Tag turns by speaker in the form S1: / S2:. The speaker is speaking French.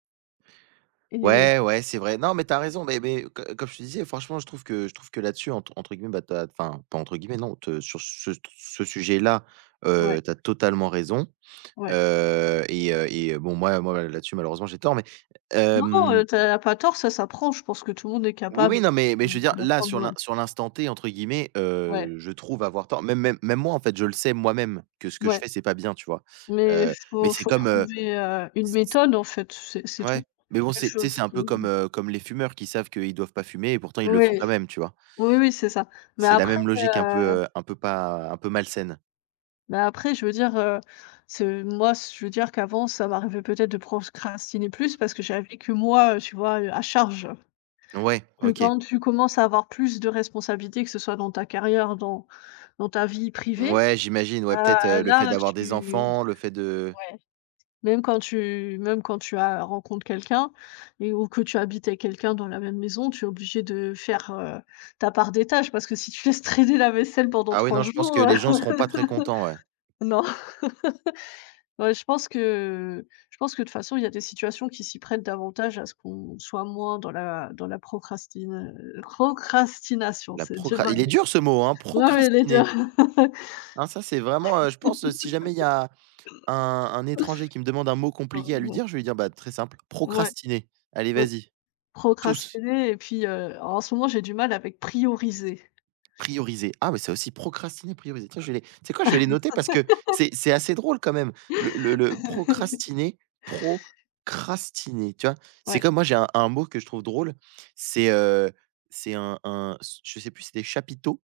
S1: Et
S2: Ouais, ouais, c'est vrai. Non mais tu as raison, mais mais heu, co comme je te disais, franchement je trouve que je trouve que là-dessus entre entre guillemets bah, tu as enfin pas entre guillemets, non te sur ce t ce sujet là,
S1: Ouais.
S2: heu, tu as totalement raison,
S1: Ouais.
S2: heu, et heu et heu, bon moi moi là-dessus, malheureusement, j'ai tort, mais
S1: Non,
S2: hem.
S1: heu, tu as pas tort, ça s'apprend, je pense que tout le monde est
S2: Oui,
S1: capable de
S2: oui, non, mais mais je veux dire
S1: de
S2: là,
S1: l'apprendre,
S2: sur
S1: ouais.
S2: l'in «sur l'instant T», entre guillemets,
S1: Ouais.
S2: heu, je trouve avoir tort. Même même même moi, en fait, je le sais moi-même que ce que je
S1: Ouais.
S2: fais, c'est pas bien, tu vois?
S1: Mais
S2: Heu, mais
S1: faut
S2: c'est
S1: faut
S2: comme, heu,
S1: trouver, heu, une
S2: s s.
S1: méthode, en fait, c'est c'est
S2: Ouais,
S1: tout.
S2: mais bon,
S1: Quelque
S2: c'est tu sais,
S1: chose
S2: c'est un
S1: qui
S2: peu comme, heu, comme les fumeurs, qui savent qu'ils doivent pas fumer, et pourtant, ils le font
S1: Ouais.
S2: quand même, tu vois?
S1: Oui, oui, c'est ça, mais
S2: C'est la
S1: après,
S2: même logique, un peu,
S1: heu
S2: heu, un peu pas un peu malsaine.
S1: mais après, je veux dire, heu, ce moi ce je veux dire qu'avant, ça m'arrivait peut-être de procrastiner plus, parce que j'avais que moi, heu, tu vois? Heu, à charge.
S2: Ouais,
S1: Que
S2: OK.
S1: quand tu commences à avoir plus de responsabilités, que ce soit dans ta carrière, dans dans ta vie privée,
S2: Ouais, j'imagine, ouais,
S1: heu,
S2: peut-être, heu, le fait
S1: là
S2: d'avoir des
S1: tu
S2: enfants, le fait de
S1: ouais. Même quand tu même quand tu as rencontres quelqu'un, et ou que tu habites avec quelqu'un dans la même maison, tu es obligé de faire, heu, ta part des tâches. Parce que si tu laisses traîner la vaisselle pendant
S2: Ah oui,
S1: 3
S2: non je pense que
S1: jours, heu,
S2: les gens seront pas très contents, ouais.
S1: non. Ouais, je pense que je pense que, de toute façon, il y a des situations qui s'y prêtent davantage à ce qu'on soit moins dans la dans la procrastina heu, procrastination
S2: La
S1: c'est
S2: procra
S1: dur à
S2: il est
S1: dire.
S2: dur ce mot, hein!
S1: Ouais, elle est dure.
S2: Procrastiner. Ah ça c'est vraiment, heu je pense, heu, si jamais il y a un un étranger qui me demande un mot
S1: heu,
S2: compliqué à lui dire,
S1: bon.
S2: je vais lui dire: «Bah très simple
S1: Ouais.
S2: "procrastiner" allez,
S1: Oui.
S2: vas-y» tous.
S1: Procrastiner, et puis, heu, en ce moment, j'ai du mal avec prioriser.
S2: Prioriser. Ah ouais, ça aussi, procrastiner, prioriser. Tiens, je vais les tu sais quoi, je vais les noter, parce que c'est c'est assez drôle quand même. Le le le procrastiner procrastiner, tu vois? C'est
S1: Ouais.
S2: comme moi, j'ai un un mot que je trouve drôle, c'est, heu, c'est un un se je sais plus si c'était chapiteaux?